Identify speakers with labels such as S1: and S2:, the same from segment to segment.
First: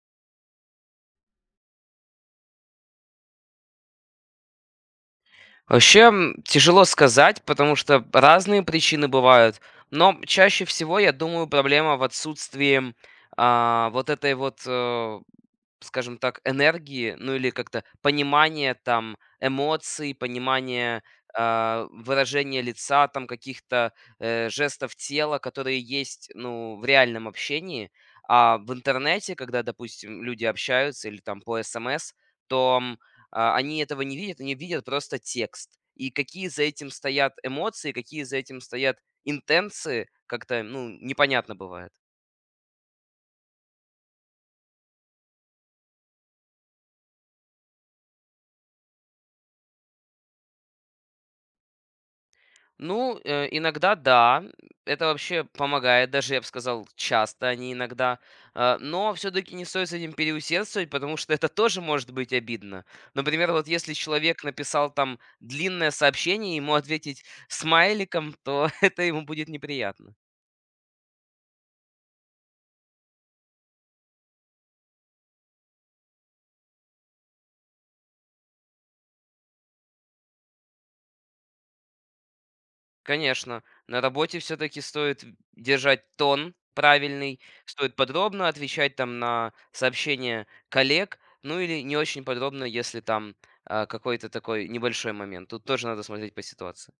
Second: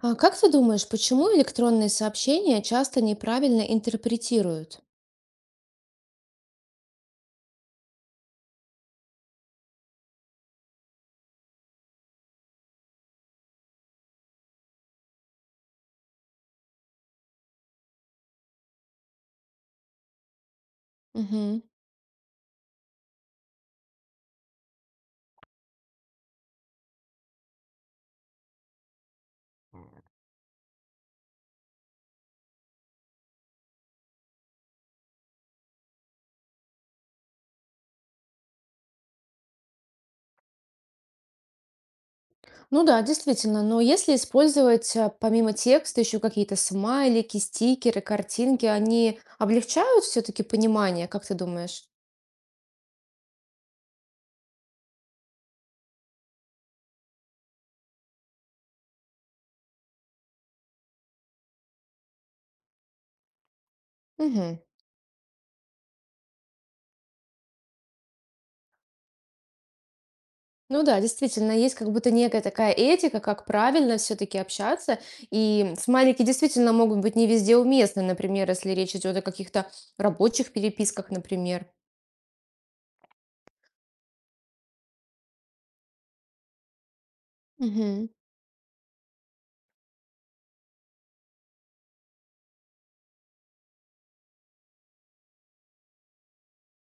S1: А как ты думаешь, почему электронные сообщения часто неправильно интерпретируют?
S2: Вообще, тяжело сказать, потому что разные причины бывают, но чаще всего, я думаю, проблема в отсутствии вот этой вот, скажем так, энергии, ну или как-то понимания там эмоций, понимания
S1: Мгм.
S2: выражения лица, там каких-то жестов тела, которые есть, ну, в реальном общении. А в интернете, когда, допустим, люди общаются или там по СМС, то они этого не видят, они видят просто текст. И какие за этим стоят эмоции, какие за этим стоят интенции, как-то, ну, непонятно бывает.
S1: Ну да, действительно, но если использовать помимо текста еще какие-то смайлики, стикеры, картинки, они облегчают все-таки понимание, как ты думаешь?
S2: Ну, иногда да, это вообще помогает, даже, я бы сказал, часто, а не иногда. Но все-таки не стоит с этим переусердствовать, потому что это тоже может быть обидно. Например, вот если человек
S1: Мгм.
S2: написал там длинное сообщение, ему ответить смайликом, то это ему будет неприятно.
S1: Ну да, действительно, есть как будто некая такая этика, как правильно все-таки общаться. И смайлики действительно могут быть не везде уместны, например, если речь идет о каких-то рабочих переписках, например.
S2: Конечно, на работе все-таки стоит держать тон правильный, стоит
S1: Мгм.
S2: подробно отвечать там на сообщения коллег, ну или не очень подробно, если там какой-то такой небольшой момент. Тут тоже надо смотреть по ситуации.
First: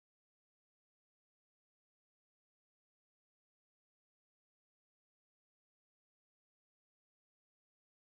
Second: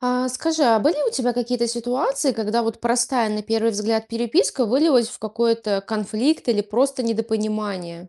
S1: А скажи, а были у тебя какие-то ситуации, когда вот простая на первый взгляд переписка вылилась в какой-то конфликт или просто недопонимание?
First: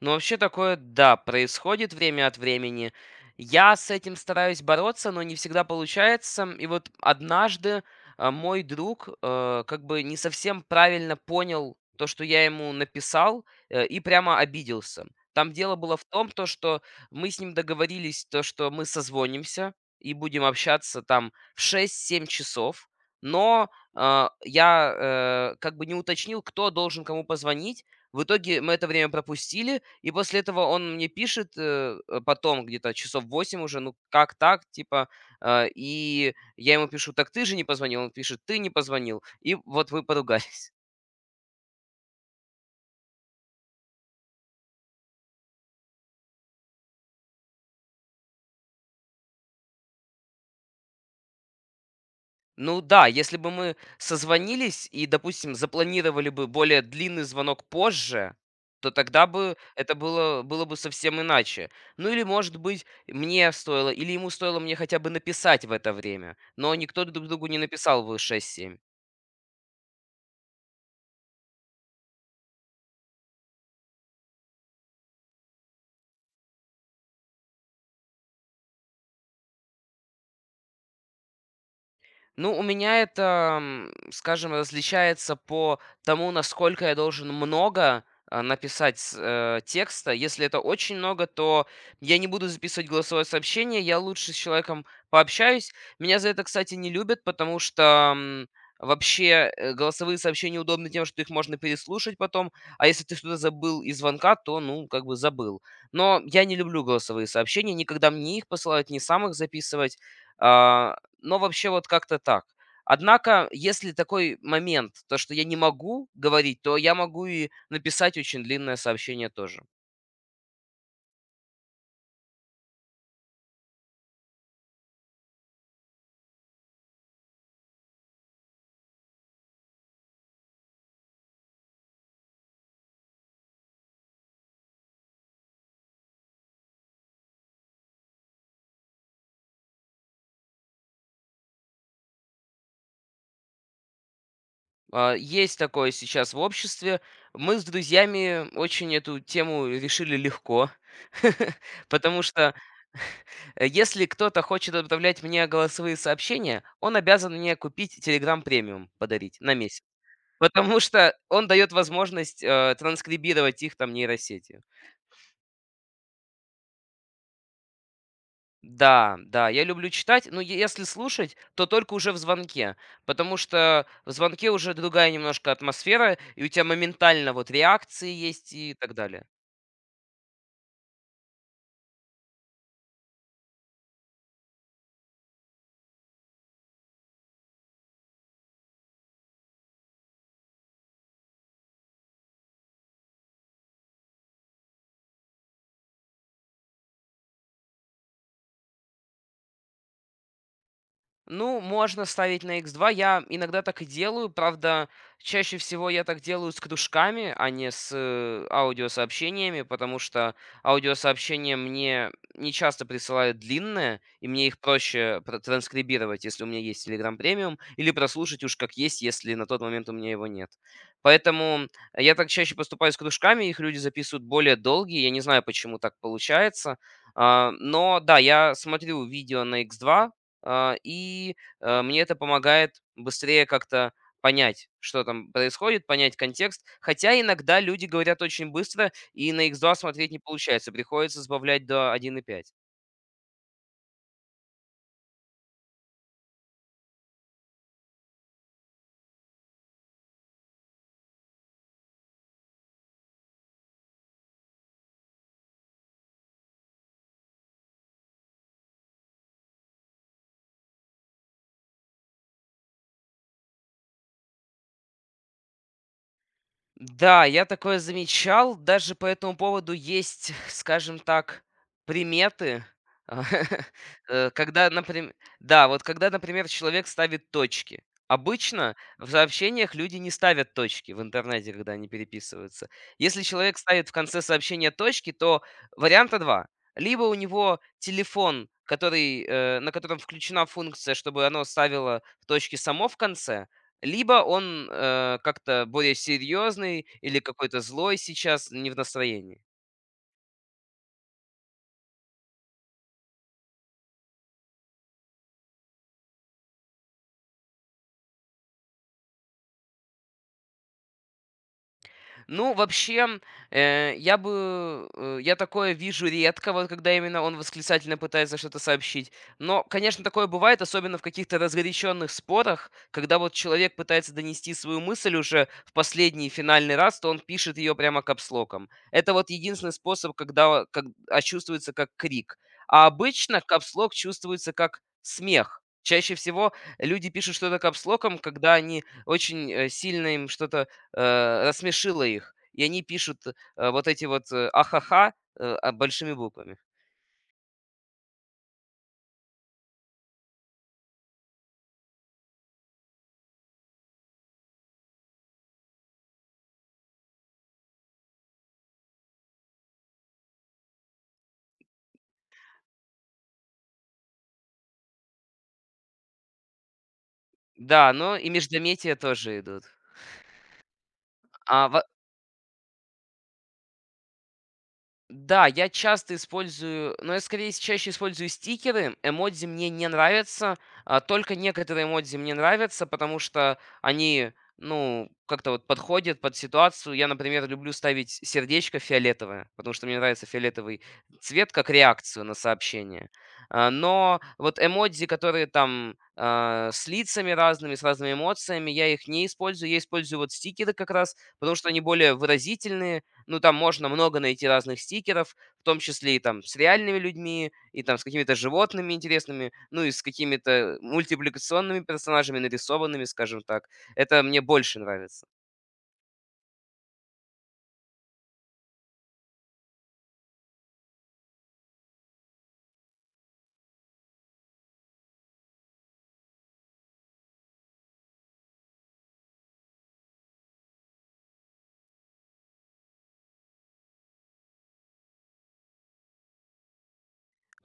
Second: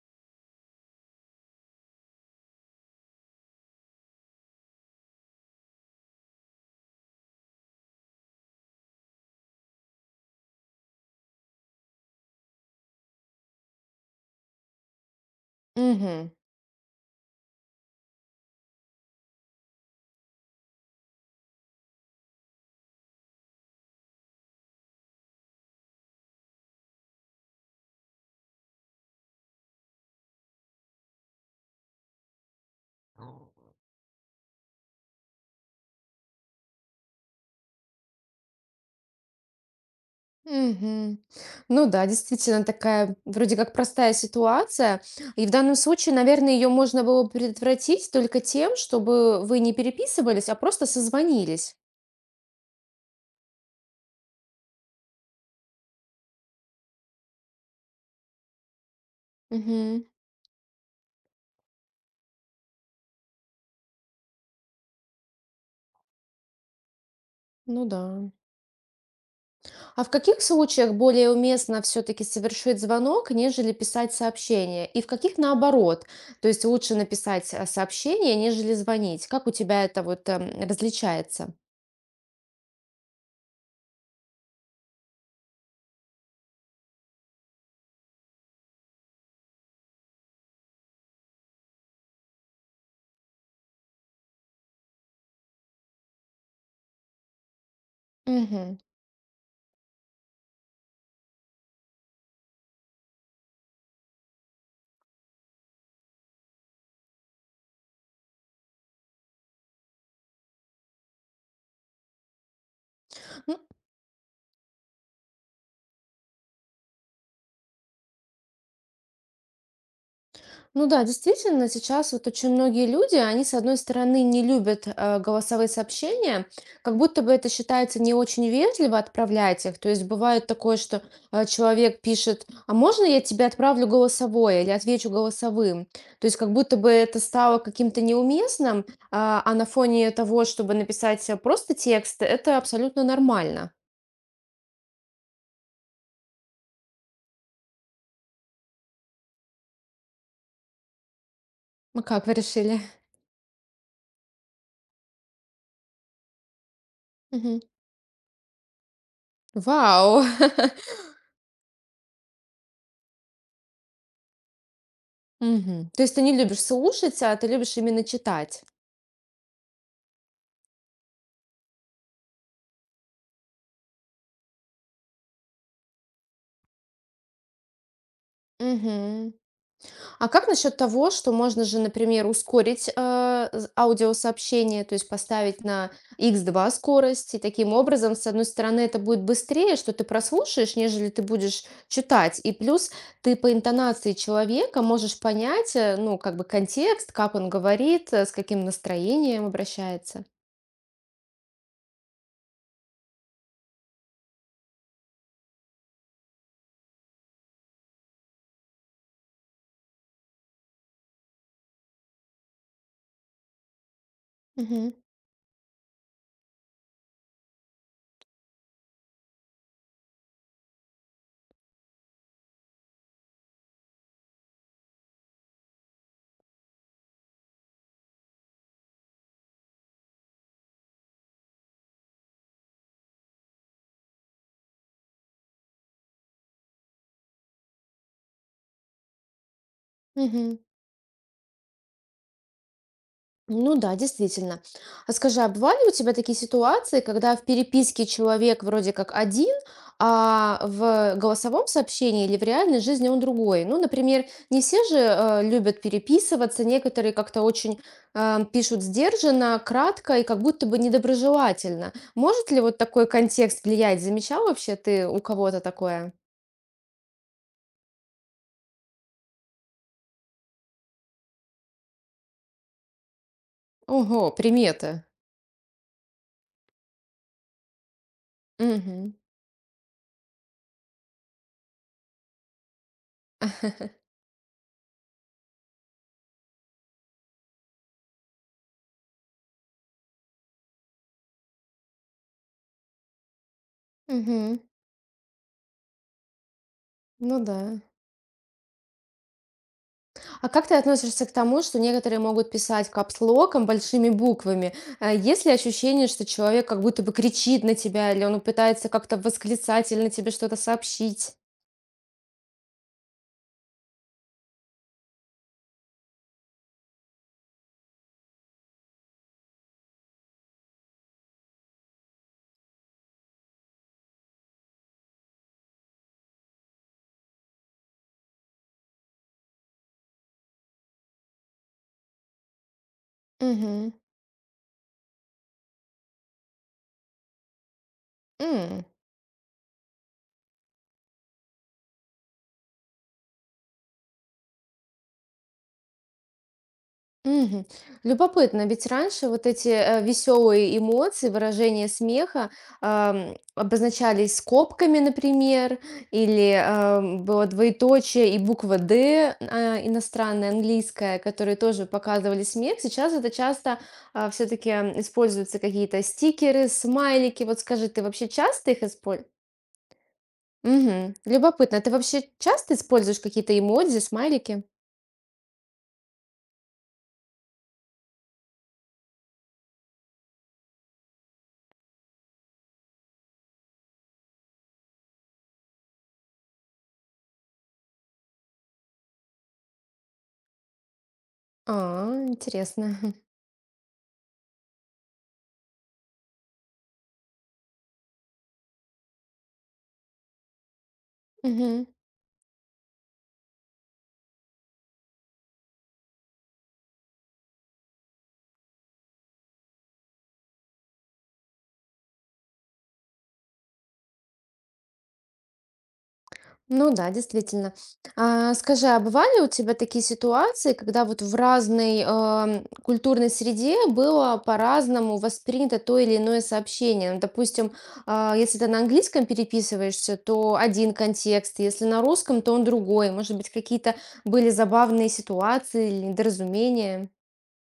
S2: Ну, вообще такое, да, происходит время от времени. Я с этим стараюсь бороться, но не всегда получается. И вот однажды мой друг как бы не совсем правильно понял то, что я ему написал, и прямо обиделся. Там дело было в том,
S1: Мгм.
S2: то, что мы с ним договорились, то, что мы созвонимся и будем общаться там в 6-7 часов. Но я как бы не уточнил, кто должен кому позвонить, в итоге мы это время пропустили, и после этого он мне пишет, потом, где-то часов 8 уже, ну как так, типа, и я ему пишу, так ты же не позвонил, он пишет, ты не позвонил, и вот мы поругались.
S1: Мгм. Ну да, действительно такая вроде как простая ситуация. И в данном случае, наверное, ее можно было бы предотвратить только тем, чтобы вы не переписывались, а просто созвонились.
S2: Ну да, если бы мы созвонились и, допустим, запланировали бы более длинный звонок позже, то тогда бы это
S1: Мгм.
S2: было, было бы совсем иначе. Ну или, может быть, мне стоило, или ему стоило мне хотя бы написать в это время, но никто друг другу не
S1: Ну да.
S2: написал в 6-7.
S1: А в каких случаях более уместно все-таки совершить звонок, нежели писать сообщение? И в каких наоборот? То есть лучше написать сообщение, нежели звонить? Как у тебя это вот различается?
S2: Ну, у меня это, скажем, различается по тому, насколько я должен много написать текста. Если это очень много, то я не буду записывать голосовое сообщение, я лучше с человеком пообщаюсь. Меня за это, кстати, не любят, потому что
S1: Мгм.
S2: вообще голосовые сообщения удобны тем, что их можно переслушать потом, а если ты что-то забыл из звонка, то, ну, как бы забыл. Но я не люблю голосовые сообщения, никогда мне их посылают, не сам их записывать. А, но вообще вот как-то так. Однако, если такой момент, то, что я не могу говорить, то я могу и написать очень длинное сообщение тоже.
S1: Ну да, действительно, сейчас вот очень многие люди, они, с одной стороны, не любят голосовые сообщения, как будто бы это считается не очень вежливо отправлять их. То есть бывает такое, что человек пишет, а можно я тебе отправлю голосовое или отвечу голосовым? То есть как будто бы это стало каким-то неуместным, а на фоне того, чтобы написать просто текст, это абсолютно нормально.
S2: Есть такое сейчас в обществе. Мы с друзьями очень эту тему решили легко,
S1: Ну
S2: потому
S1: как вы
S2: что
S1: решили?
S2: если кто-то хочет отправлять мне голосовые сообщения, он обязан мне
S1: Мгм.
S2: купить Telegram премиум, подарить на месяц.
S1: Вау!
S2: Потому что он дает возможность транскрибировать их там нейросети.
S1: Мгм. То есть ты не любишь слушать, а ты любишь именно читать.
S2: Да, да, я люблю читать, но е если слушать, то только уже в звонке, потому что в звонке уже другая немножко атмосфера, и у тебя моментально вот реакции есть и так далее.
S1: Мгм. А как насчет того, что можно же, например, ускорить, аудиосообщение, то есть поставить на x2 скорость, и таким образом, с одной стороны, это будет быстрее, что ты прослушаешь, нежели ты будешь читать, и плюс ты по интонации человека можешь понять, ну, как бы контекст, как он говорит, с каким настроением обращается.
S2: Ну, можно ставить на X2. Я иногда так и делаю. Правда, чаще всего я так делаю с кружками, а не с аудиосообщениями, потому что аудиосообщения мне не часто присылают длинные, и мне их
S1: Мгм.
S2: проще транскрибировать, если у меня есть Telegram Premium, или прослушать уж как есть, если на тот момент у меня его нет. Поэтому я так чаще поступаю с кружками, их люди записывают более долгие. Я не знаю, почему так получается. Но да, я смотрю видео на X2, и мне это помогает быстрее как-то понять, что там происходит, понять контекст. Хотя иногда люди говорят очень быстро, и на X2 смотреть не
S1: Мгм.
S2: получается, приходится сбавлять до 1,5.
S1: Ну да, действительно. А скажи, а бывали у тебя такие ситуации, когда в переписке человек вроде как один, а в голосовом сообщении или в реальной жизни он другой? Ну, например, не все же любят переписываться, некоторые как-то очень пишут сдержанно, кратко и как будто бы недоброжелательно. Может ли вот такой контекст влиять? Замечал вообще ты у кого-то такое?
S2: Да, я такое замечал. Даже по этому поводу есть, скажем так, приметы.
S1: Ого,
S2: Когда,
S1: приметы.
S2: например, да, вот когда, например, человек ставит точки. Обычно в
S1: Угу.
S2: сообщениях люди не ставят точки в интернете, когда они переписываются. Если человек ставит в конце сообщения точки, то варианта два. Либо у него телефон, который, на котором включена функция, чтобы оно ставило точки само в конце, либо
S1: Угу.
S2: он, как-то более серьезный или
S1: Ну да.
S2: какой-то злой сейчас, не в настроении.
S1: А как ты относишься к тому, что некоторые могут писать капслоком, большими буквами? Есть ли ощущение, что человек как будто бы кричит на тебя, или он пытается как-то восклицательно тебе что-то сообщить?
S2: Ну, вообще, я бы, э, я такое вижу редко, вот когда именно он восклицательно пытается что-то сообщить. Но, конечно, такое бывает, особенно в каких-то разгоряченных спорах, когда вот человек пытается донести свою мысль уже в последний финальный раз, то он пишет ее прямо капслоком. Это вот единственный способ, когда э, как, а чувствуется как крик. А обычно
S1: Мгм.
S2: капслок чувствуется как смех. Чаще всего люди пишут что-то капслоком, когда они очень сильно им что-то рассмешила их, и они пишут, вот эти вот, "ахаха", большими буквами.
S1: Мгм. Любопытно, ведь раньше вот эти веселые эмоции, выражения смеха обозначались скобками, например, или было двоеточие и буква «Д» иностранная, английская, которые тоже показывали смех. Сейчас это часто все-таки используются какие-то стикеры, смайлики. Вот скажи,
S2: Да,
S1: ты
S2: но
S1: вообще
S2: и
S1: часто их
S2: междометия
S1: используешь?
S2: тоже идут.
S1: Угу.
S2: А,
S1: Любопытно,
S2: во
S1: ты вообще часто используешь какие-то эмодзи, смайлики?
S2: Да, я часто использую, но я скорее чаще использую стикеры. Эмодзи мне не нравятся, только некоторые эмодзи мне нравятся, потому что они, ну, как-то вот подходят под ситуацию. Я, например, люблю ставить сердечко фиолетовое, потому что мне нравится фиолетовый цвет как
S1: А,
S2: реакцию на
S1: интересно.
S2: сообщение. Но вот эмодзи, которые там с лицами разными, с разными эмоциями, я их не использую. Я использую вот стикеры как раз, потому что они
S1: Мгм.
S2: более выразительные, ну, там можно много найти разных стикеров, в том числе и там с реальными людьми, и там с какими-то животными интересными, ну и с какими-то мультипликационными персонажами, нарисованными, скажем так. Это мне больше нравится.
S1: Ну да, действительно. А, скажи, а бывали у тебя такие ситуации, когда вот в разной культурной среде было по-разному воспринято то или иное сообщение? Ну, допустим, если ты на английском переписываешься, то один контекст, если на русском, то он другой. Может быть, какие-то были забавные ситуации или недоразумения?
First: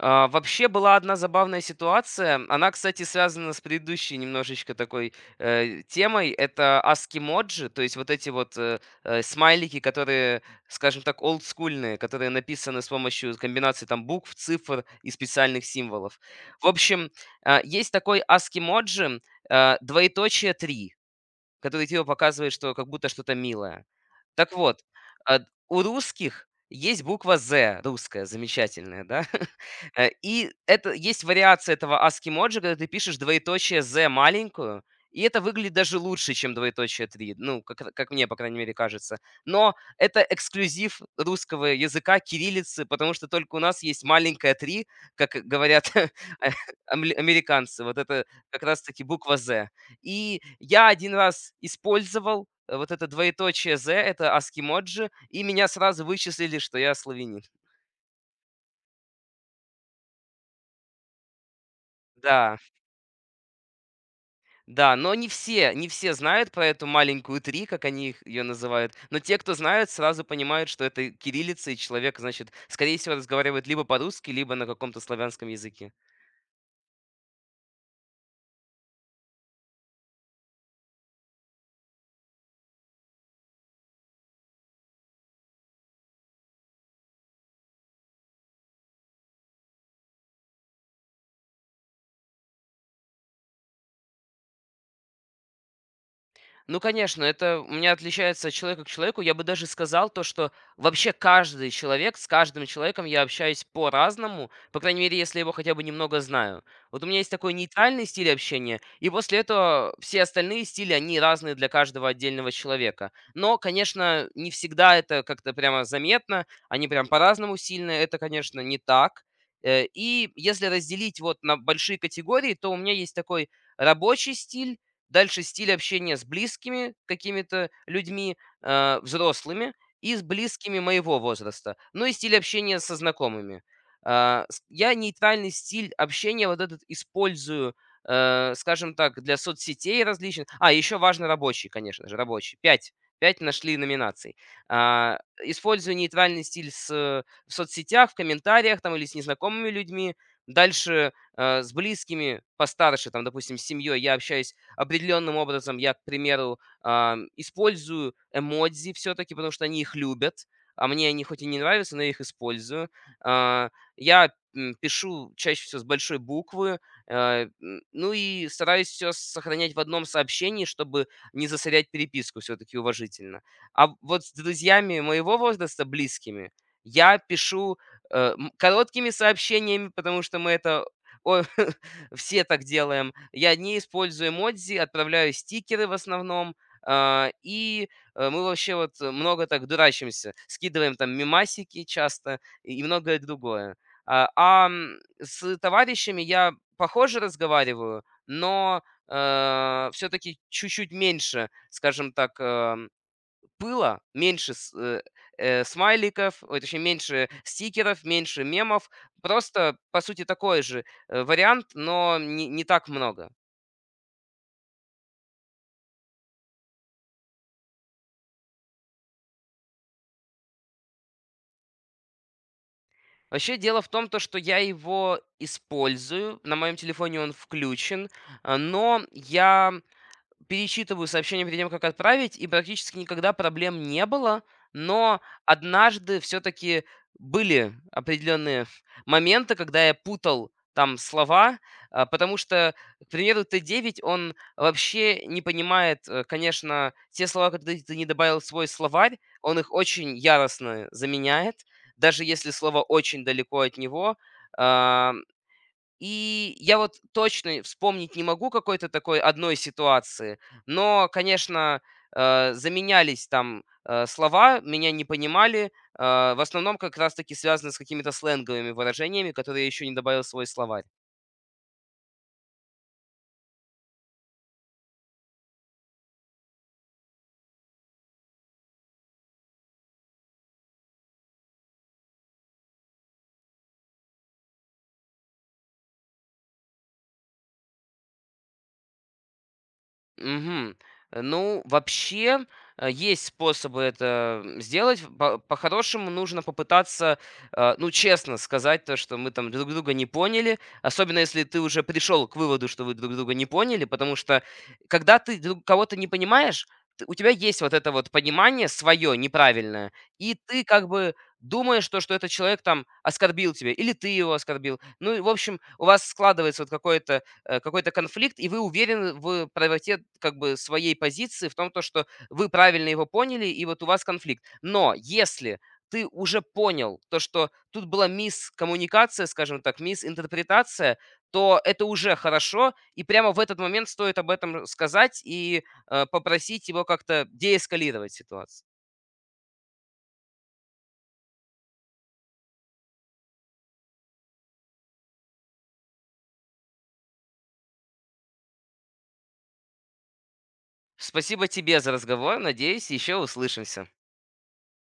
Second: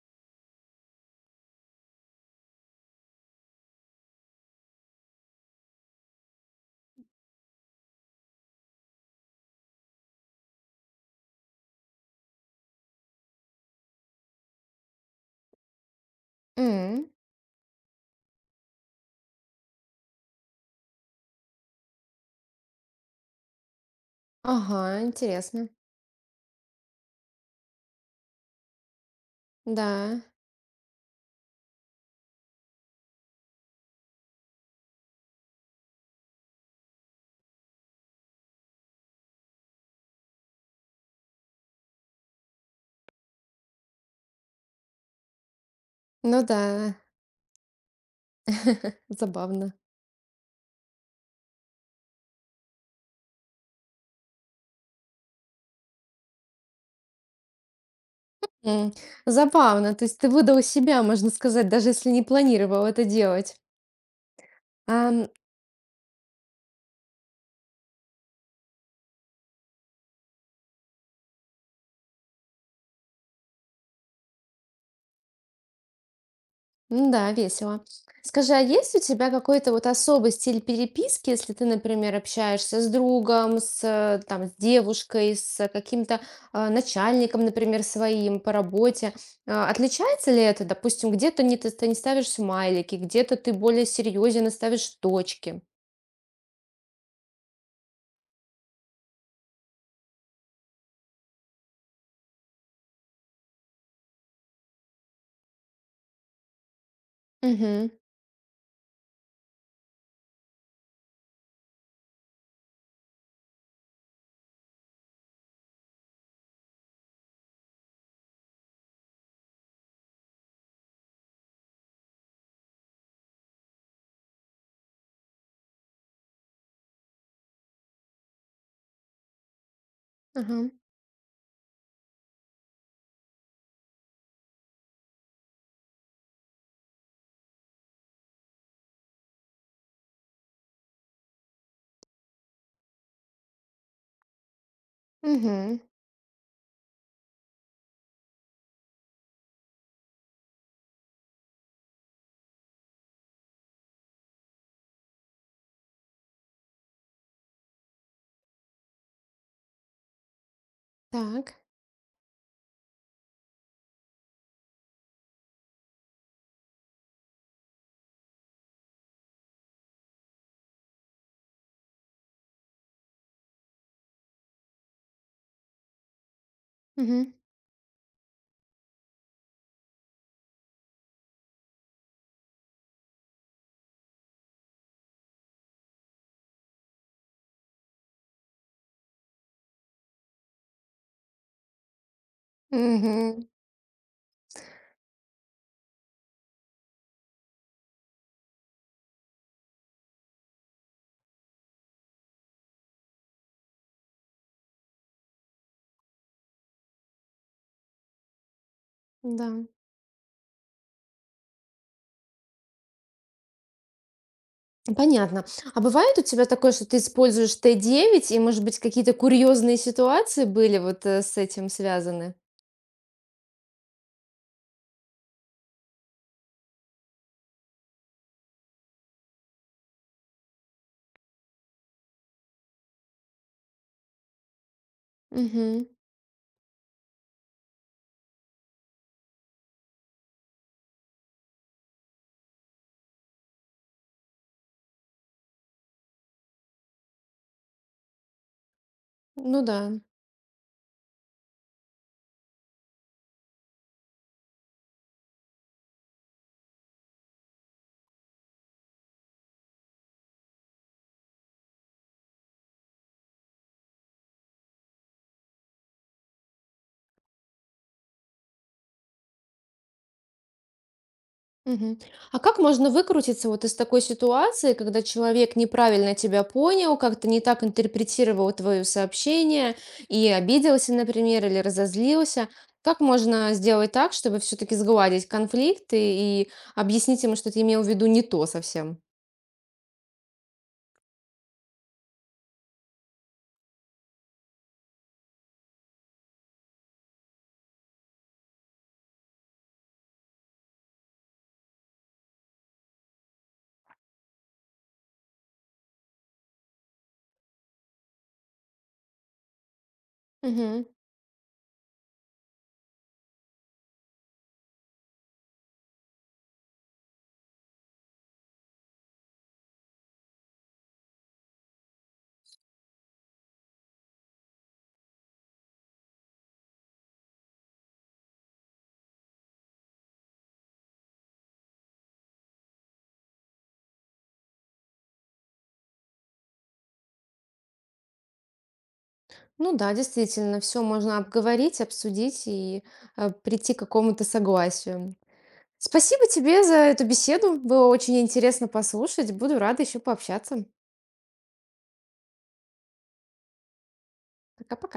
S2: Вообще была одна забавная ситуация. Она, кстати, связана с предыдущей немножечко такой темой. Это аскимоджи, то есть вот эти вот смайлики, которые, скажем так, олдскульные, которые написаны с помощью комбинации там букв, цифр и специальных символов. В
S1: М.
S2: общем, есть такой аскимоджи двоеточие 3. Который тебе показывает, что как будто что-то милое. Так вот,
S1: Ага,
S2: а,
S1: интересно.
S2: у русских есть буква "з", русская, замечательная, да.
S1: Да,
S2: И это есть вариация этого ASCII-моджи, когда ты пишешь двоеточие "з" маленькую, и это выглядит даже лучше, чем двоеточие 3. Ну, как это как мне, по крайней мере, кажется. Но это эксклюзив русского языка, кириллицы, потому что только у нас есть маленькая 3, как говорят, э,
S1: ну да,
S2: амле американцы. Вот это как раз таки буква "з".
S1: забавно.
S2: И я один раз использовал вот это двоеточие Z, это аскимоджи, и меня сразу вычислили, что я славянин.
S1: М, забавно, то есть ты выдал себя, можно сказать, даже если не
S2: Да,
S1: планировал это делать.
S2: да,
S1: А,
S2: но не все знают про эту маленькую "три", как они ее называют, но те, кто знают, сразу понимают, что это кириллица, и человек, значит, скорее всего, разговаривает либо по-русски, либо на каком-то славянском языке.
S1: м-да, весело. Скажи, а есть у тебя какой-то вот особый стиль переписки, если ты, например, общаешься с другом, с, там, с девушкой, с каким-то, начальником, например, своим по работе? А, отличается ли это? Допустим, где-то не ты не ставишь смайлики, где-то ты более серьезен и ставишь точки.
S2: Ну, конечно, это у меня отличается от человека к человеку. Я бы даже сказал то, что вообще каждый человек, с каждым человеком я общаюсь по-разному, по крайней мере, если я его хотя бы немного знаю. Вот у меня есть такой
S1: Угу.
S2: нейтральный стиль общения, и после этого все остальные стили, они разные для каждого отдельного человека. Но, конечно, не всегда это как-то прямо заметно, они прям по-разному сильны, это, конечно, не так. И если разделить вот на большие категории, то у меня есть такой рабочий стиль, дальше стиль общения с близкими какими-то людьми, взрослыми и с
S1: Ага.
S2: близкими моего возраста. Ну и стиль общения со знакомыми. Я нейтральный стиль общения вот этот использую, скажем так, для соцсетей различных. Еще важно рабочий, конечно же, рабочий. Пять. Пять нашли номинаций.
S1: Угу.
S2: Использую нейтральный стиль в соцсетях, в комментариях там, или с незнакомыми людьми. Дальше с близкими постарше, там, допустим, с семьей я общаюсь определенным образом я, к примеру, использую эмодзи все-таки, потому что они их любят, а мне они хоть и
S1: Так.
S2: не нравятся, но я их использую. А, Я пишу чаще всего с большой буквы, ну и стараюсь все сохранять в одном сообщении, чтобы не засорять переписку все-таки уважительно. А вот с друзьями моего возраста, близкими, я
S1: Угу.
S2: пишу короткими сообщениями, потому что мы это о- все так делаем. Я не использую эмодзи, отправляю стикеры в основном. И мы вообще вот много так дурачимся. Скидываем там мимасики часто и многое
S1: Мгм.
S2: другое. С товарищами я похоже разговариваю, но все-таки чуть-чуть меньше, скажем так, было меньше с смайликов, ой, точнее, меньше стикеров, меньше мемов.
S1: Да.
S2: Просто, по сути, такой же, вариант, но не так много.
S1: Понятно. А бывает у тебя такое, что ты используешь Т9, и, может быть, какие-то курьезные ситуации были вот с этим связаны?
S2: Вообще, дело в том, то, что я его использую. На моем телефоне он включен, но я перечитываю сообщение перед тем, как отправить, и практически никогда проблем не было. Но
S1: Мгм.
S2: однажды все-таки были определенные моменты, когда я путал там слова, потому что, к примеру, Т9, он вообще не понимает, конечно, те слова, которые ты не добавил в свой словарь, он
S1: Ну
S2: их
S1: да.
S2: очень яростно заменяет, даже если слово очень далеко от него. а, и я вот точно вспомнить не могу какой-то такой одной ситуации, но, конечно, заменялись там слова, меня не понимали, э, в основном как раз-таки связано с какими-то сленговыми выражениями, которые я еще не добавил в свой словарь.
S1: Мгм. А как можно выкрутиться вот из такой ситуации, когда человек неправильно тебя понял, как-то не так интерпретировал твое сообщение и обиделся, например, или разозлился? Как можно сделать так, чтобы все-таки сгладить конфликт и объяснить ему, что ты имел в виду не то совсем?
S2: Мгм. Ну, вообще, есть способы это сделать. По-хорошему нужно попытаться, ну, честно сказать то, что мы там друг друга не поняли, особенно если ты уже пришел к выводу, что вы друг друга не поняли, потому что когда ты кого-то не понимаешь, у тебя есть вот это вот понимание свое неправильное, и ты как бы думаешь то, что этот человек там оскорбил тебя, или ты его оскорбил. Ну, и, в общем, у вас складывается вот какой-то конфликт, и вы уверены в правоте как бы своей позиции, в том, то, что вы правильно его поняли, и вот у вас конфликт. Но если ты уже понял то, что тут была мисс-коммуникация, скажем так, мисс-интерпретация, то это уже хорошо, и прямо в этот момент стоит об этом сказать и попросить его как-то деэскалировать ситуацию.
S1: Ну да, действительно, все можно обговорить, обсудить и прийти к какому-то согласию. Спасибо тебе за эту беседу. Было очень интересно послушать. Буду рада еще пообщаться.
S2: Спасибо тебе за разговор, надеюсь, еще услышимся.
S1: Пока-пока.